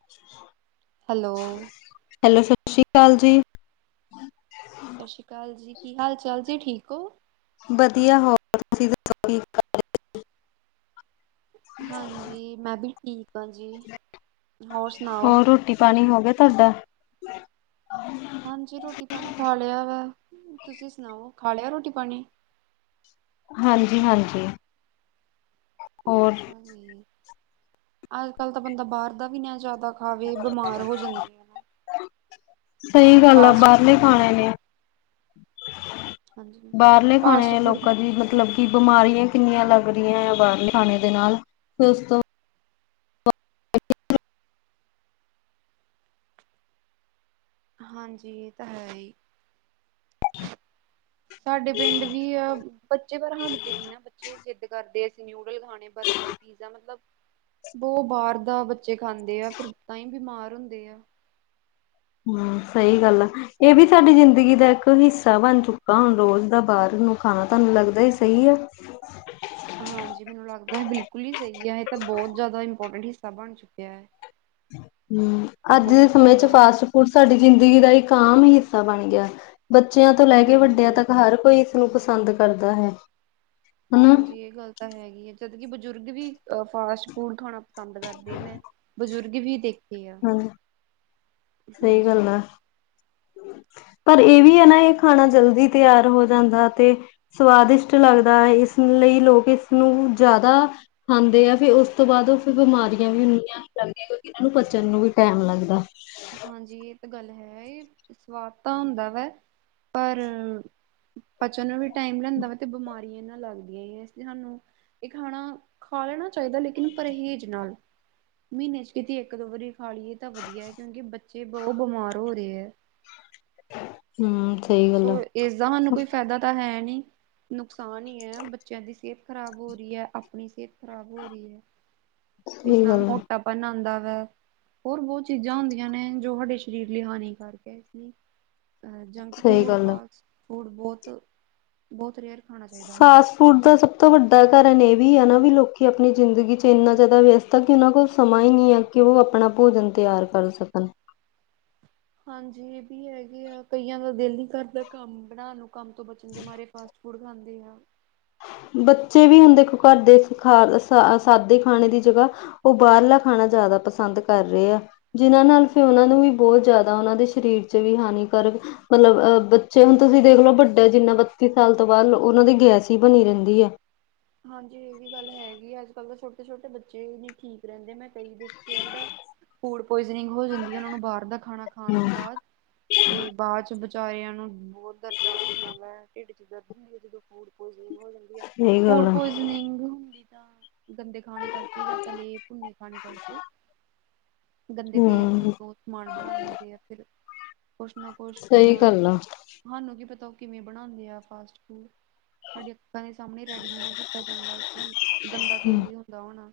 ਅੱ hello! Hello, ਸਤਿ ਸ਼੍ਰੀ ਅਕਾਲ ਜੀ ਸਾਸਰੀ ਕਾਲ ਜੀ, ਕੀ ਹਾਲ ਚਾਲ ਜੀ ਠੀਕ ਹੋ ਵਧੀਆ ਹੋਰ ਤੁਸੀਂ ਦੱਸੋ ਠੀ ਹਾਂਜੀ ਮੈਂ ਵੀ ਠੀਕ ਆਂ ਜੀ, ਹੋਰ ਸਨਾਓ। ਹੋਰ ਰੋਟੀ ਪਾਣੀ ਹੋ ਗਿਆ ਤੁਹਾਡਾ ਹਾਂਜੀ ਰੋਟੀ-ਪਾਣੀ ਖਾ ਲਿਆ ਵਾ, ਤੁਸੀਂ ਸਨਾਓ ਖਾ ਲਿਆ ਰੋਟੀ-ਪਾਣੀ? ਹਾਂਜੀ-ਹਾਂਜੀ। ਅੱਛਾ ਜੀ, ਅੱਜ ਕੱਲ ਤਾਂ ਬੰਦਾ ਬਾਹਰ ਦਾ ਵੀ ਨ ਜ਼ਿਆਦਾ ਆਵੇ ਬਮਾਰ ਹੋ ਜਾਂਦੀ ਆ ਨਾ। ਸਹੀ ਗੱਲ ਆ ਫਾਸਟ ਬਾਹਰਲੇ ਫੂਡ ਖਾਣੇ ਨਹੀਂ, ਨੇ ਹਾਂਜੀ ਬਾਹਰਲੇ ਫਾਸਟ ਖਾਣੇ ਫੂਡ ਲੋਕਾਂ ਦੀ ਮਤਲਬ ਕਿ ਬਿਮਾਰੀਆਂ ਕਿੰਨੀਆਂ ਲੱਗ ਰਹੀਆਂ ਏ, ਬਾਹਰਲੇ ਖਾਣੇ ਤੋ ਬਾਦ ਫਿਰ ਉਸ ਤੋਂ ਅੱ [unintelligible] ਹਾਂਜੀ ਇਹ ਤਾਂ ਹੈ ਹੀ ਸਾਡੇ ਪਿੰਡ ਵੀ ਆ, ਬੱਚੇ ਪਰ ਹਟਦੇ ਨੀ ਨਾ ਬੱਚੇ ਜਿੱਦ ਕਰਦੇ ਨੂਡਲ ਖਾਣੇ, ਬਰਗਰ, ਪੀਜ਼ਾ ਮਤਲਬ, ਬਹੁਤ ਬਾਹਰ ਦਾ ਜੇ ਖਾਂਦੇ ਆ ਫਿਰ ਤਾਂ ਹੀ ਬਿਮਾਰ ਹੁੰਦੇ ਆ ਹੁੰ ਸਹੀ ਗੱਲ ਆ ਇਹ ਵੀ ਸਾਡੀ ਜ਼ਿੰਦਗੀ ਦਾ ਇੱਕ ਹਿੱਸਾ ਬਣ ਚੁੱਕਾ ਹੁਣ ਰੋਜ਼ ਦਾ ਬਾਹਰ ਨੂੰ ਖਾਣਾ ਤੁਹਾਨੂੰ ਲੱਗਦਾ ਹੀ ਸਹੀ ਆ। [inaudible] ਹਾਂਜੀ ਮੈਨੂੰ ਲੱਗਦਾ ਹੈ, ਬਿਲਕੁਲ ਹੀ ਸਹੀ ਹੈ, ਇਹ ਤਾਂ ਬਹੁਤ ਜ਼ਿਆਦਾ ਇੰਪੋਰਟੈਂਟ ਹਿੱਸਾ ਬਣ ਚੁੱਕਿਆ ਹੈ ਹੂੰ ਅੱਜ ਦੇ ਬਹੁਤ ਸਮੇਂ 'ਚ ਜ਼ਿਆਦਾ ਫਾਸਟ। ਫੂਡ, ਹੁਣ ਸਾਡੀ ਜ਼ਿੰਦਗੀ ਦਾ ਇੱਕ ਆਮ ਹੀ ਹਿੱਸਾ ਬਣ ਗਿਆ ਬੱਚਿਆਂ ਤੋਂ ਲੈ ਕੇ ਵੱਡਿਆਂ ਹਾਂਜੀ। ਤੱਕ ਹਰ ਕੋਈ ਨੂੰ ਪਸੰਦ ਕਰਦਾ ਹੈ। ਹਨਾ ਹਾਂਜੀ ਇਹ ਗੱਲ ਤਾਂ ਹੈਗੀ ਹੈ ਜਦਕਿ ਬਜ਼ੁਰਗ ਵੀ ਅ ਫਾਸਟ ਫੂਡ ਖਾਉਣਾ ਪਸੰਦ ਕਰਦੇ, ਮੈਂ ਬਜ਼ੁਰਗ ਵੀ ਦੇਖ ਕਿ, ਆ ਹਾਂਜੀ ਸਹੀ ਗੱਲ ਹਾਂਜੀ। ਆ ਪਰ ਇਹ ਵੀ ਹੈ ਨਾ ਇਹ ਖਾਣਾ ਜਲਦੀ ਤਿਆਰ ਹੋ ਜਾਂਦਾ ਤੇ ਸਵਾਦਿਸ਼ਟ ਲੱਗਦਾ ਹੈ ਇਸ ਲਈ ਲੋਕ ਇਸਨੂੰ ਜ਼ਿਆਦਾ ਖਾਂਦੇ ਆ ਫੇਰ ਉਸ ਤੋਂ ਬਾਅਦ ਉਹ ਫਿਰ ਬਿਮਾਰੀਆਂ ਵੀ ਲਗਦੀਆ ਇਹਨਾਂ ਨੂੰ ਪਚਣ ਨੂੰ ਵੀ ਟਾਈਮ ਲੱਗਦਾ ਹਾਂਜੀ ਇਹ ਤਾਂ ਗੱਲ ਹੈ, ਸਵਾਦ ਤਾਂ ਹੁੰਦਾ ਵਾ ਪਰ ਪਚਣ ਨੂੰ ਵੀ ਟਾਈਮ ਲਿਆਂਦਾ ਵਾ ਤੇ ਬਿਮਾਰੀਆਂ ਇਹ ਦੇ ਨਾਲ ਲੱਗਦੀਆਂ, ਇਸ ਲਈ ਸਾਨੂੰ ਇਹ ਖਾਣਾ ਖਾ ਲੈਣਾ ਚਾਹੀਦਾ ਲੇਕਿਨ ਪਰਹੇਜ਼ ਨਾਲ, ਮਹੀਨੇ 'ਚ ਕੀਤੇ ਇੱਕ ਦੋ ਵਾਰੀ ਖਾ ਲੀਏ ਤਾਂ ਵਧੀਆ ਹੈ ਕਿਉਂਕਿ ਬੱਚੇ ਬਹੁਤ ਬਿਮਾਰ ਹੋ ਰਹੇ ਹੈ ਹਮ ਸਹੀ ਗੱਲ ਸੋ ਆ ਇਸਦਾ ਸਾਨੂੰ ਕੋਈ ਫਾਇਦਾ ਤਾਂ ਹੈ ਨਹੀਂ, ਨੁਕਸਾਨ ਹੀ ਹੈ ਬੱਚਿਆਂ ਦੀ ਸਿਹਤ ਖ਼ਰਾਬ ਹੋ ਰਹੀ ਹੈ ਆਪਣੀ ਸਿਹਤ ਖ਼ਰਾਬ ਹੋ ਰਹੀ ਹੈ, ਇਸ ਸਹੀ ਨਾਲ ਗੱਲ ਆ ਮੋਟਾ ਪਨ ਆਉਂਦਾ ਵਾ, ਹੋਰ ਬਹੁਤ ਚੀਜ਼ਾਂ ਹੁੰਦੀਆਂ ਨੇ ਜੋ ਸਾਡੇ ਸਰੀਰ ਲਈ ਹਾਨੀਕਾਰਕ ਹੈ ਇਸ ਲਈ ਜੰਕ ਸਹੀ ਫੂਡ, ਗੱਲ ਆ ਫਾਸਟ ਫੂਡ ਬਹੁਤ ਬਹੁਤ ਰੇਅਰ ਖਾਣਾ ਚਾਹੀਦਾ ਸਾਨੂੰ। ਫਾਸਟ ਫੂਡ ਦਾ ਸਭ ਤੋਂ ਵੱਡਾ ਕਾਰਨ ਇਹ ਵੀ ਹੈ ਨਾ ਵੀ ਲੋਕੀ ਆਪਣੀ ਜ਼ਿੰਦਗੀ ਚ ਇੰਨਾ ਜ਼ਿਆਦਾ ਵਿਅਸਤ ਤਾਂ ਕਿ ਉਹਨਾਂ ਕੋਲ ਸਮਾਂ ਹੀ ਨਹੀਂ ਹੈ ਕਿ ਉਹ ਆਪਣਾ ਭੋਜਨ ਤਿਆਰ ਕਰ ਸਕਣ। ਹਾਂਜੀ ਇਹ ਵੀ ਹੈਗੇ ਆ ਕਈਆਂ ਦਾ ਦਿਲ ਨੀ ਕਰਦਾ ਕੰਮ ਬਣਾਉਣ ਨੂੰ ਕੰਮ ਤੋਂ ਬਚਣ ਦੇ ਮਾਾਰੇ ਫਾਸਟ ਫੂੜ ਖਾਂਦੀ ਹਾਂ ਬੱਚੇ ਵੀ ਹੁਣ ਦੇਖੋ ਘਰ ਦੇ ਖਾ ਸਾਦੇ ਖਾਣੇ ਦੀ ਜਗ੍ਹਾ। ਉਹ ਬਾਹਰਲਾ ਖਾਣਾ ਜ਼ਿਆਦਾ ਪਸੰਦ ਕਰ ਰਹੇ ਆ। ਜਿਹਨਾਂ ਨਾਲ ਫਿਰ ਉਹਨਾਂ ਨੂੰ ਵੀ ਬਹੁਤ ਜ਼ਿਆਦਾ ਉਹਨਾਂ ਦੇ ਸਰੀਰ 'ਚ ਵੀ ਹਾਨੀਕਾਰਕ। ਮਤਲਬ ਅਹ ਬੱਚੇ ਹੁਣ ਤੁਸੀਂ ਦੇਖਲੋ ਵੱਡਾ ਜਿੰਨਾ ਬੱਤੀ ਸਾਲ ਤੋਂ ਬਾਅਦ ਉਹਨਾਂ ਦੇ ਗਿਆ ਸੀ। ਕਿ ਬਣੀ ਰਹਿੰਦੀ ਹੈ। ਹਾਂਜੀ ਇਹ ਵੀ ਗੱਲ ਹੈਗੀ ਆ ਅੱਜ ਕੱਲ੍ਹ ਦੇ ਛੋਟੇ ਛੋਟੇ ਬੱਚੇ ਨਹੀਂ ਠੀਕ ਰਹਿੰਦੇ ਮੈਂ ਕਈ ਦੇਖੀਏ ਜਿਹੜਾ। ਫੂਡ ਪੁਆਇਜਨਿੰਗ ਹੋ ਜਾਂਦੀ ਹੈ ਉਹਨਾਂ ਨੂੰ ਬਾਹਰ ਦਾ ਖਾਣਾ। ਖਾਣ ਤੋਂ ਬਾਅਦ ਤੇ ਬਾਅਦ 'ਚ ਵਿਚਾਰਿਆਂ ਨੂੰ ਬਹੁਤ ਦਰਦਾਂ ਹੁੰਦੀਆਂ ਵਾ ਢਿੱਡ। ਹੁੰ ਜਦੋਂ ਫੂਡ ਪੁਆਇਜ਼ਨਿੰਗ ਹੋ ਜਾਂਦੀ ਆ ਸਹੀ ਗੱਲ ਫੂਡ ਆ ਪੁਆਇਜ਼ਨਿੰਗ ਹੁੰਦੀ ਤਾਂ ਗੰਦੇ ਖਾਣੇ ਕਰਕੇ ਜਾਂ ਤਲੇ ਭੁੰਨੇ ਖਾਣੇ ਕਰਕੇ ਗੰਦੇ ਤੇਲ ਚ ਹੂੰ ਬਹੁ ਸਮਾਨ ਬਣਾ ਦਿੰਦੇ ਜਾਂ ਫਿਰ ਕੁਛ ਨਾ ਕੁਛ ਸਹੀ ਜਿੱਦਾਂ। ਗੱਲ ਆ ਤੁਹਾਨੂੰ ਕੀ ਪਤਾ ਉਹ ਕਿਵੇਂ ਬਣਾਉਂਦੇ ਆ ਫਾਸਟ ਫੂਡ ਸਾਡੇ ਅੱਖਾਂ ਦੇ ਸਾਹਮਣੇ। ਰੈਡੀਮੀ ਨਾ ਕੀਤਾ ਜਾਂਦਾ ਗੰਦਾ ਤੇਲ ਹੀ ਹੁੰਦਾ ਹੋਣਾ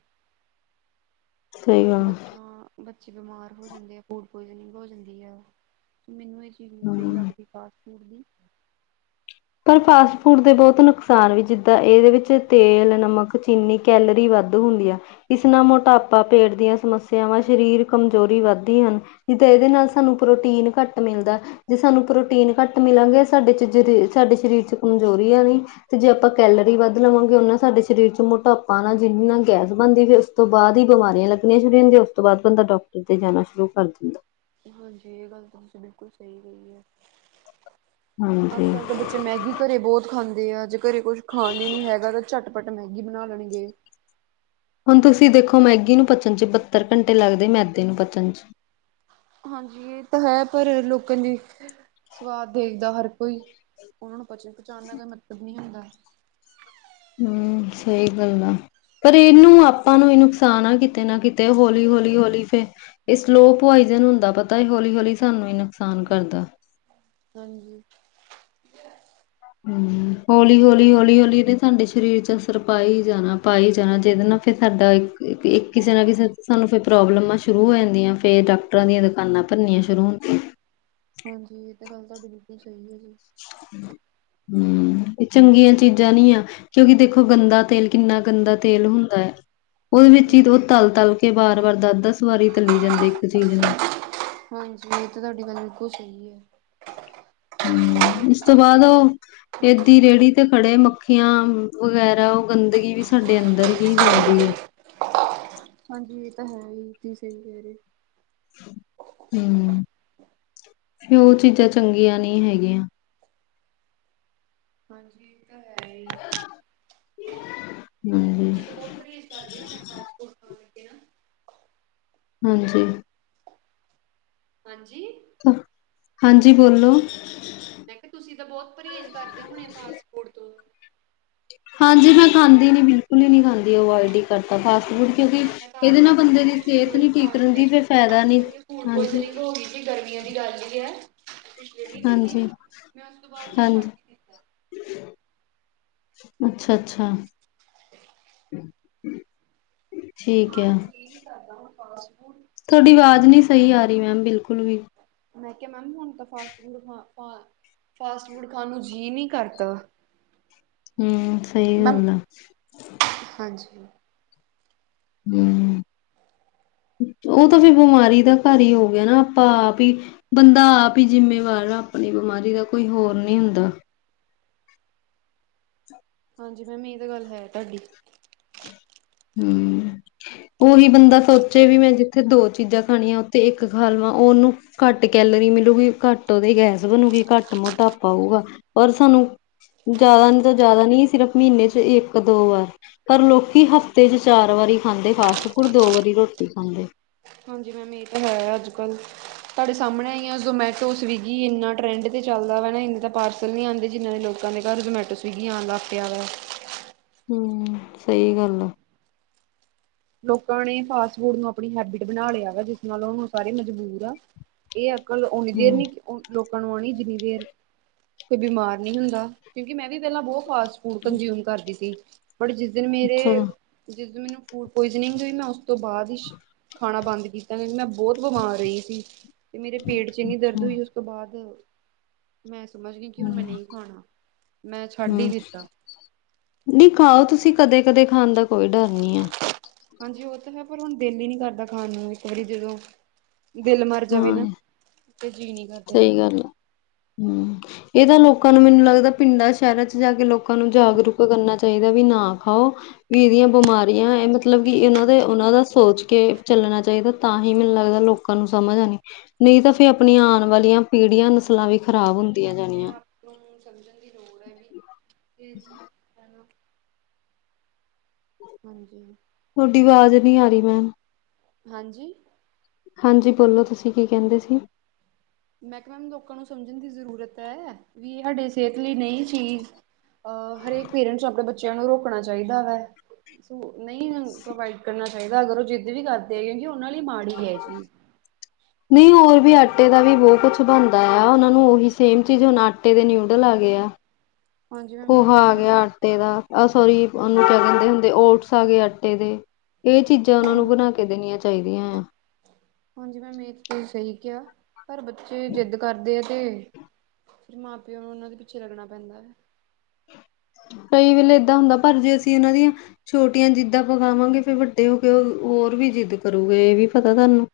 ਸਹੀ ਗੱਲ ਬੱਚਾ। ਤਾਂ ਬੱਚੇ ਬਿਮਾਰ ਹੋ ਜਾਂਦੇ ਆ ਫੂਡ ਪੁਆਇਜਨਿੰਗ ਹੋ ਜਾਂਦੀ ਆ ਮੈਨੂੰ ਮੈਨੂੰ ਤੇ ਨਹੀਂ ਹੂੰ। ਲੱਗਦੀ ਫਾਸਟ ਫੂਡ ਦੀ। ਪਰ ਫਾਸਟ ਫੂਡ ਦੇ ਬਹੁਤ ਨੁਕਸਾਨ ਵੀ ਜਿੱਦਾਂ ਇਹਦੇ ਵਿੱਚ ਤੇਲ ਨਮਕ ਇੰਨੀ ਕੈਲਰੀ ਵੱਧ ਹੁੰਦੀ ਆ। ਇਸ ਨਾਲ ਮੋਟਾਪਾ ਪੇਟ ਦੀਆਂ ਸਮੱਸਿਆਵਾਂ ਸਰੀਰ ਕਮਜ਼ੋਰੀ ਵੱਧਦੀਆਂ ਹਨ। ਜਿੱਦ ਇਹਦੇ ਨਾਲ ਸਾਨੂੰ ਪ੍ਰੋਟੀਨ ਘੱਟ ਮਿਲਦਾ ਜੇ ਸਾਨੂੰ ਪ੍ਰੋਟੀਨ ਘੱਟ ਮਿਲਾਂਗੇ ਸਾਡੇ ਚ ਜ ਸਾਡੇ ਸਰੀਰ ਚ ਕਮਜ਼ੋਰੀ ਆ ਗਏ ਤੇ ਜੇ ਆਪਾਂ ਕੈਲਰੀ ਵੱਧ ਲਵਾਂਗੇ ਉਹਨਾ ਸਾਡੇ ਸਰੀਰ ਚ ਮੋਟਾਪਾ ਨਾਲ ਜਿਹਦੇ ਨਾਲ ਗੈਸ ਬਣਦੀ ਫਿਰ ਤੋਂ ਬਾਅਦ ਹੀ ਬਿਮਾਰੀਆਂ ਲੱਗਣੀਆਂ ਸ਼ੁਰ ਹੁੰਦੀਆਂ ਉਸ ਤੋਂ ਬਾਅਦ ਬੰਦਾ ਡਾਕਟਰ 'ਤੇ ਜਾਣਾ ਸ਼ੁਰੂ ਕਰ ਦਿੰਦਾ ਹਾਂਜੀ ਇਹ ਗੱਲ ਤੁਸੀਂ ਬਿਲਕੁਲ ਸਹੀ ਕਹਿ ਹੈ। ਅੱਜ ਹਾਂਜੀ, ਕੱਲ੍ਹ ਦੇ ਮੈਗੀ ਘਰੇ ਬਹੁਤ ਖਾਂਦੇ ਆ ਜੇ ਘਰੇ ਕੁੱਛ ਖਾਣ ਹੀ ਨੀ ਹੈਗਾ ਤਾਂ ਝੱਟ ਪਟ ਮੈਗੀ ਬਣਾ ਲੈਣਗੇ ਹੁਣ ਤੁਸੀਂ ਦੇਖੋ ਮੈਗੀ ਨੂੰ ਪਚਣ ਚ ਬੱਤਰ ਘੰਟੇ ਲੱਗਦੇ ਮੈਦੇ ਨੂੰ ਪਚਣ ਚ ਹਾਂਜੀ ਇਹ ਤਾਂ ਹੈ ਪਰ ਲੋਕਾਂ ਦੀ ਸਵਾਦ ਦੇਖਦਾ ਹਰ ਕੋਈ ਉਹਨਾਂ ਨੂੰ ਪਚ ਪਚਾਉਣ ਦਾ ਕੋਈ ਮਤਲਬ ਨਹੀਂੀ ਹੁੰਦਾ ਹੂੰ ਸਹੀ ਗੱਲ ਆ। ਪਰ ਇਹਨੂੰ ਆਪਾਂ ਨੂੰ ਵੀ ਨੁਕਸਾਨ ਆ ਕਿਤੇ ਨਾ ਕਿਤੇ ਹੌਲੀ ਹੌਲੀ ਹੌਲੀ ਫਿਰ ਇਹ ਸਲੋ ਪੁਆਇਜਨ ਹੁੰਦਾ ਪਤਾ ਹੌਲੀ ਹੌਲੀ ਸਾਨੂੰ ਹੀ ਨੁਕਸਾਨ ਕਰਦਾ ਹਾਂਜੀ। ਹੂੰ ਹੌਲੀ ਹੌਲੀ ਹੌਲੀ ਹੌਲੀ ਤੇ ਸਾਡੇ ਸਰੀਰ 'ਚ ਅਸਰ ਪਾਏ ਹੀ ਜਾਣਾ ਪਾਏ ਹੀ ਜਾਣਾ ਜਿਹਦੇ ਨਾਲ। ਫਿਰ ਸਾਡਾ ਇੱਕ ਇੱਕ ਕਿਸੇ ਨਾ ਕਿਸੇ ਸਾਨੂੰ ਫਿਰ ਪ੍ਰੋਬਲਮਾਂ ਸ਼ੁਰੂ ਹੋ ਜਾਂਦੀਆਂ ਫਿਰ ਡਾਕ ਟਰਾਂ ਦੀਆਂ ਦੁਕਾਨਾਂ ਭਰਨੀਆਂ ਸ਼ੁਰੂ ਹੁੰਦੀਆਂ। ਹਾਂਜੀ ਇਹ ਤਾਂ ਗੱਲ ਤੁਹਾਡੀੇ ਲਈਣੀ ਸਹੀ ਹੈ ਜੀ ਹਮ ਇਹ ਚੰਗੀਆਂ ਚੀਜ਼ਾਂ ਨੀ ਆ ਕਿਉਂਕਿ ਦੇਖੋ ਗੰਦਾ ਤੇਲ ਕਿੰਨਾ ਗੰਦਾ ਤੇਲ ਹੁੰਦਾ ਹੈ ਉਹਦੇ ਵਿੱਚ ਹੀ ਉਹ ਤਲ ਤਲ ਕੇ ਬਾਰ ਵਾਰ ਦਸ ਦਸ ਵਾਰੀ ਤੱਲਲੀ ਜਾਂਦੇ ਇੱਕ ਚੀਜ਼ ਨੂੰ ਹਾਂਜੀ ਇਹ ਤਾਂ ਤੁਹਾਡੀ ਗੱਲ ਬਿਲਕੁਲ ਸਹੀ ਹੈ ਹੂੰ ਇਸ ਤੋਂ ਬਾਅਦ ਉਹ। ਏਦੀ ਰੇਹੜੀ ਤੇ ਖੜੇ ਮੱਖੀਆਂ ਵਗੈਰਾ ਉਹ ਗੰਦਗੀ ਵੀ ਸਾਡੇ ਅੰਦਰ ਹੀ ਜਾਂਦੀ ਹੈ। ਹਾਂਜੀ ਇਹ ਤਾਂ ਹੈ ਹੀ ਤੁਸੇ ਕਹਿ ਰਹੇ ਹਮ ਫਿਊ ਚੀਜ਼ਾਂ ਚੰਗੀਆਂ ਨਹੀਂ ਹੈਗੀਆਂ। ਹਾਂਜੀ ਇਹ ਤਾਂ ਹੈ ਹੀ ਹਾਂਜੀ, ਜਦ ਬਹੁਤ ਤਰੀ। ਕਰਦੇ ਹੋਣੇ ਫਾਸਟ ਫੂਡ ਖਾਣ ਲੱਗਿਆ। ਹਾਂਜੀ। ਹਾਂਜੀ। ਹਾਂਜੀ, ਬੋਲੋ। ਮੈਂ ਕਿਹਾ ਤੁਸੀਂ ਤਾਂ ਬਹੁਤ ਪਰਹੇਜ਼ ਕਰਦੇ ਹੋਣੇ ਫਾਸਟ ਫੂਡ ਤੋਂ, ਹਾਂਜੀ, ਮੈਂ ਖਾਂਦੀ ਨੀ ਬਿਲਕੁਲ ਹੀ ਨਹੀਂ ਖਾਂਦੀ ਅਵਇਡ ਹੀ ਕਰਦਾ ਫਾਸਟ ਫੂਡ ਕਿਉਂਕਿ ਮੈਂ ਤਾਂ ਇਹਦੇ ਆਪ ਨਾਲ ਨੀ ਬੰਦੇ ਖਾਂਦੀ ਦੀ ਜੀ ਮੈਂ ਸਿਹਤ ਨਹੀਂ ਠੀਕ ਰਹਿੰਦੀ ਫਿਰ ਫ਼ਾਇਦਾ ਨਹੀਂ। ਹੁਣ ਕੋਈ ਤਕਲੀਫ਼ ਹੋ ਗਈ ਸੀ ਗਰਮੀਆਂ ਦੀ ਗੱਲ ਹੀ ਹੈ। ਪਿਛਲੇ ਮਹੀਨੇ ਦੀ, ਹਾਂਜੀ ਮੈਂ ਉਸ ਤੋਂ ਬਾਅਦ ਜੀ ਛੱਡ, ਅੱਛਾ-ਅੱਛਾ। [unintelligible] ਹਾਂ, ਇਹ ਨ ਕਰਦਾ ਹੁਣ ਫ ਤੁਹਾਡੀ ਆਵਾਜ਼ ਨਹੀਂ ਸਹੀ ਆ ਰਹੀ ਮੈਮ ਬਿਲਕੁਲ ਵੀ, ਮੈਂ ਕਿਹਾ ਮੈਮ ਹੁਣ ਤਾਂ ਫਾਸਟ ਫੂਡ ਫਾਸਟ ਫੂਡ ਖਾਣ ਨੂੰ ਜੀਅ ਨਹੀਂ ਕਰਦਾ ਹੂੰ, ਸਹੀ ਮੈਮ ਗੱਲ ਆ। ਹਾਂਜੀ। ਹੂੰ, ਉਹ ਤਾਂ ਫਿਰ ਬਿਮਾਰੀ ਦਾ ਘਰ ਹੀ ਹੋ ਗਿਆ ਨਾ ਆਪਾਂ ਆਪ ਹੀ, ਬੰਦਾ ਆਪ ਹੀ ਜਿੰਮੇਵਾਰ ਆਪਣੀ ਬਿਮਾਰੀ ਦਾ ਕੋਈ ਹੋਰ ਨਹੀਂ ਹੁੰਦਾ। ਹਾਂਜੀ ਮੈਮ, ਇਹ ਤਾਂ ਗੱਲ ਹੈ ਤੁਹਾਡੀ, ਹੂੰ, ਉਹੀ ਬੰਦਾ ਸੋਚੇ ਵੀ ਮੈਂ ਜਿੱਥੇ ਦੋ ਚੀਜ਼ਾਂ ਖਾਣੀਆਂ ਉੱਥੇ ਇੱਕ ਖਾ ਲਵਾਂ ਉਹਨੂੰ। ਘੱਟ ਕੈਲਰੀ ਮਿਲੂਗੀ ਘੱਟ ਉਹਦੇ ਗੈਸ ਬਣੂਗੀ ਘੱਟ ਮੋਟਾਪਾ ਆਉਗਾ ਪਰ ਸਾਨੂੰ ਜ਼ਿਆਦਾ ਤਾਂ ਜ਼ਿਆਦਾ ਨਹੀਂ ਸਿਰਫ ਮਹੀਨੇ ਚ ਇੱਕ ਦੋ ਵਾਰ, ਪਰ ਲੋਕੀ ਹਫ਼ਤੇ ਚ ਚਾਰ ਵਾਰੀ ਖਾਂਦੇ ਫਾਸਟ ਫੂਡ ਦੋ ਵਾਰੀ ਰੋਟੀ ਖਾਂਦੇ। ਹਾਂਜੀ ਮੈਮ, ਇਹ ਤਾਂ ਹੈ ਆ ਅੱਜ ਕੱਲ੍ਹ, ਤੁਹਾਡੇ ਸਾਹਮਣੇ ਆਈ ਆ ਜ਼ਮੈਟੋ ਸਵੀਗੀ ਇੰਨਾ ਟਰੈਂਡ ਤੇ ਚੱਲਦਾ ਵਾ ਨਾ ਇੰਨੇ ਤਾਂ ਪਾਰਸ ਸਮਝ ਨਹੀਂ ਆਉਂਦੀ ਜਿਨ੍ਹਾਂ ਨੇ ਲੋਕਾਂ ਦੇ ਘਰ ਜ਼ਮੈਟੋ ਸਵਿਗੀ ਆਉਣ ਲੱਗ ਪਿਆ ਵਾ। ਹੂੰ, ਸਹੀ ਗੱਲ ਆ। ਲੋਕਾਂ ਨੇ ਫਾਸਟ ਫੂਡ ਨੂੰ ਆਪਣੀ ਹੈਬਿਟ ਬਣਾ ਲਿਆ ਵਾ ਜਿਸ ਨਾਲ ਹੁਣ ਉਹ ਸਾਰੇ ਮਜਬੂਰ ਆ। ਇਹ ਅਕਲ ਓਣੀ ਦੇਰ ਹਮ ਨੀ ਲੋਕਾਂ ਨੂੰ ਆਉਣੀ ਜ਼ਰੂਰੀ ਫੇਰ ਬਿਮਾਰ ਨਹੀਂ ਹੁੰਦਾ ਕਿਉਂਕਿ ਮੈਂ ਵੀ ਪਹਿਲਾਂ ਬਹੁਤ, ਫਾਸਟ ਫੂਡ ਕੰਸੀਊਮ ਕਰਦੀ ਸੀ ਬਟ ਜਿਸ ਦਿਨ ਮੇਰੇ ਅੱਛਾ ਜਿਸ ਦਿਨ ਮੈਨੂੰ, ਪੋਇਜ਼ਨਿੰਗ ਹੋਈ ਮੈਂ ਉਸ ਤੋਂ ਬਾਅਦ ਹੀ ਖਾਣਾ ਬੰਦ ਕੀਤਾ ਮੈਂ ਬਹੁਤ ਬੀਮਾਰ ਰਹੀ ਸੀ ਤੇ ਮੇਰੇ ਪੇਟ ਚ ਇੰਨੀ ਦਰਦ ਹੋਈ ਉਸ ਤੋਂ ਬਾਅਦ, ਮੈਂ ਸਮਝ ਗਈ ਕਿ ਹੁਣ ਮੈਂ ਨਹੀਂ ਖਾਣਾ ਮੈਂ ਛੱਡ ਹੀ ਹਮ ਦਿੱਤਾ। ਨਹੀਂ ਖਾਓ ਤੁਸੀਂ ਕਦੇ ਕਦੇ ਖਾਣ ਦਾ ਕੋਈ ਡਰ ਨਹੀਂ ਏ। ਹਾਂਜੀ, ਉਹ ਤਾਂ ਹੈ ਪਰ ਹੁਣ ਦਿਲ ਹੀ ਨਹੀਂ ਕਰਦਾ ਖਾਣ ਨੂੰ ਇੱਕ ਵਾਰੀ ਜਦੋਂ ਦਿਲ ਮਰ ਜਾਵੇ ਨਾ, ਹਾਂ ਤੇ ਜੀ ਨੀ ਕਰ ਸਹੀ ਗੱਲ ਆ, ਹੂੰ, ਇਹ ਤਾਂ ਹਾਂ ਲੋਕ ਸਾਨੂੰ ਮੈਨੂੰ ਲੱਗਦਾ ਪਿੰਡਾਂ ਸ਼ਹਿਰਾਂ ਚ ਜਾ ਕੇ ਲੋਕਾਂ ਨੂੰ ਜਾਗਰੂਕ ਕਰਨਾ ਚਾਹੀਦਾ ਵੀ ਨਾ ਖਾਓ ਵੀ ਇਹਦੀਆ ਬਿਮਾਰੀਆਂ ਮਤਲਬ ਕਿ ਇਹਨਾਂ ਦੇ ਉਹਨਾਂ ਦਾ ਸੋਚ ਕੇ ਚੱਲਣਾ ਚਾਹੀਦਾ ਤਾਂ ਹੀ ਮੈਨੂੰ ਲੱਗਦਾ ਲੋਕ, ਲੋਕਾਂ ਨੂੰ ਸਮਝ ਆਉਣੀ ਨਹੀਂ ਤਾਂ ਫੇਰ ਇਹ ਆਪਣੀਆਂ ਤਾਂ ਆਉਣ ਹੈ, ਵਾਲੀਆਂ ਪੀੜੀਆਂ ਨਸਲਾਂ ਵੀ ਸਭ ਖ਼ਰਾਬ ਤੋਂ ਪਹਿਲਾਂ ਹੁੰਦੀਆਂ ਆਪਣੇ ਜਾਣੀਆ। ਆਪ ਨੂੰ ਸਮਝਣ ਦੀ ਲੋੜ ਹੈ ਵੀ ਤੇ ਜੀ [unintelligible] ਹਾਂਜੀ। ਤੁਹਾਡੀ ਆਵਾਜ਼ ਨੀ ਆ ਰਹੀ ਮੈਮ, ਹਾਂਜੀ, ਹਾਂਜੀ, ਬੋਲੋ ਤੁਸੀਂ ਕੀ ਕਹਿੰਦੇ ਸੀ। ਮੈ ਕਿਹਾ ਮੈਮ ਲੋਕਾਂ ਨੂੰ ਸਮਝਣ ਦੀ ਜ਼ਰੂਰਤ ਹੈ ਵੀ ਏ ਸਾਡੇ ਸਿਹਤ ਲਈ ਨਹੀਂ ਠੀਕ, ਅਹ ਹਰੇਕ ਪੇਰੈਂਟਸ ਆਪਣੇ ਬੱਚਿਆਂ ਨੂੰ ਰੋਕਣਾ ਚਾਹੀਦਾ ਵੈ। ਸ ਨਹੀਂ ਪ੍ਰੋਵਾਈਡ ਕਰਨਾ ਚਾਹੀਦਾ ਅਗਰ ਉਹ ਜਿੱਦ ਵੀ ਕਰਦੇ ਆ ਕਿਉਂਕਿ ਉਹਨਾਂ ਲਈ ਮਾੜੀ ਹੈ ਇਹ ਚੀਜ਼ ਨਹੀਂ ਹੋਰ ਵੀ ਆਟੇ ਦਾ ਵੀ ਬਹੁਤ ਕੁੱਛ ਬਣਦਾ ਆ, ਉਹਨਾਂ ਨੂੰ ਉਹੀ ਸੇਮ ਚੀਜ਼ ਹੁਣ ਆਟੇ ਦੇ ਨਿਊਡਲ ਆ ਗਏ ਆ ਹਾਂਜੀ ਮੈਮ ਇਹ ਪੋਹਾ ਤਾਂ ਆ ਹੈ ਹੀ ਗਿਆ ਆਟੇ ਦਾ, ਆਹ ਸੋਰੀ ਉਹਨੂੰ ਕਿਆ ਕਹਿੰਦੇ ਹੁੰਦੇ ਓਟਸ ਆ ਗਏ ਆਟੇ ਦੇ ਇਹ ਚੀਜ਼ਾਂ ਉਹਨਾਂ ਨੂੰ ਬਣਾ ਕੇ ਦੇਣੀਆਂ ਚਾਹੀਦੀਆਂ ਆ ਹਾਂਜੀ ਮੈਂਮ ਏ ਤੇ ਤੁਸੀ ਸਹੀ ਕਿਹਾ, ਪਰ ਬੱਚੇ ਜਿੱਦ ਕਰਦੇ ਤੇ ਫਿਰ ਮਾਂ ਪਿਓ ਨੂੰ ਉਹਨਾਂ ਦੇ ਪਿੱਛੇ ਲੱਗਣਾ ਪੈਂਦਾ ਐ ਕਈ ਵੇਲੇ ਏਦਾਂ ਹੁੰਦਾ ਪਰ ਜੇ ਅਸੀਂ ਇਹਨਾਂ ਦੀਆਂ, ਛੋਟੀਆਂ ਜਿੱਦਾਂ ਪਗਾਵਾਂਗੇ ਫੇਰ ਵੱਡੇ ਹੋ ਕੇ ਹੋਰ ਵੀ ਜਿੱਦ ਕਰੂਗੇ, ਇਹ ਵੀ ਪਤਾ ਤੁਹਾਨੂੰ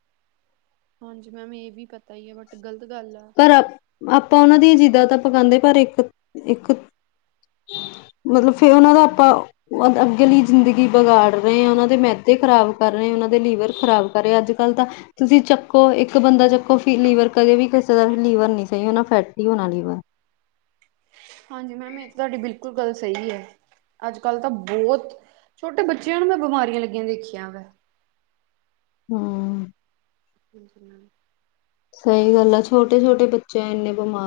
ਹਾਂਜੀ ਮੈਮ ਇਹ ਵੀ [unintelligible] ਹੀ ਏ, ਬਟ ਗ਼ਲਤ ਗੱਲ ਐ ਪਰ ਆ ਆਪਾਂ ਉਹਨਾਂ ਦੀਆਂ ਜਿੱਦਾਂ ਤਾਂ ਪਗਾਉਦੇਂ, ਪਰ ਇੱਕ ਇੱਕ ਮਤਲਬ ਫੇ ਉਹਨਾਂ ਦਾ ਆਪਾਂ- ਅੱਗ ਅੱਗਲੀ ਜ਼ਿੰਦਗੀ ਬਗਾੜ ਰਹੇ ਹਾਂ ਉਹਨਾਂ ਦੇ, ਮੈਦੇ ਖ਼ਰਾਬ ਕਰ ਰਹੇ ਉਹਨਾਂ ਦੇ ਲੀਵਰ ਖ਼ਰਾਬ ਕਰ ਰਹੇ ਅੱਜ ਕੱਲ ਤਾਂ ਤੁਸੀਂ ਚੱਕੋ ਇੱਕ ਬੰਦਾ ਚੱਕੋ ਫ ਲੀਵਰ ਕਦੇ ਵੀ [unintelligible] ਲੀਵਰ ਨਹੀਂ ਸਹੀ ਹੋਨਾ ਫੈਟੀ ਹੋਣਾ ਲੀਵਰ ਹਾਂਜੀ ਮੈਮ ਇਹ ਤਾਂ ਤੁਹਾਡੀ ਬਿਲਕੁਲ ਗੱਲ ਸਹੀ ਹੈ ਅੱਜ ਕੱਲ ਤਾਂ ਬਹੁਤ, ਛੋਟੇ ਬੱਚਿਆਂ ਨੂੰ ਮੈਂ ਬਿਮਾਰੀਆਂ ਲੱਗੀਆਂ ਦੇਖੀਆਂ ਵੈ ਹਮ ਹਾਂਜੀ ਮੈਮ ਸਹੀ ਗੱਲ ਏ ਛੋਟੇ ਛੋਟੇ ਬੱਚੇ ਇੰਨੇ ਬਿਮਾਰ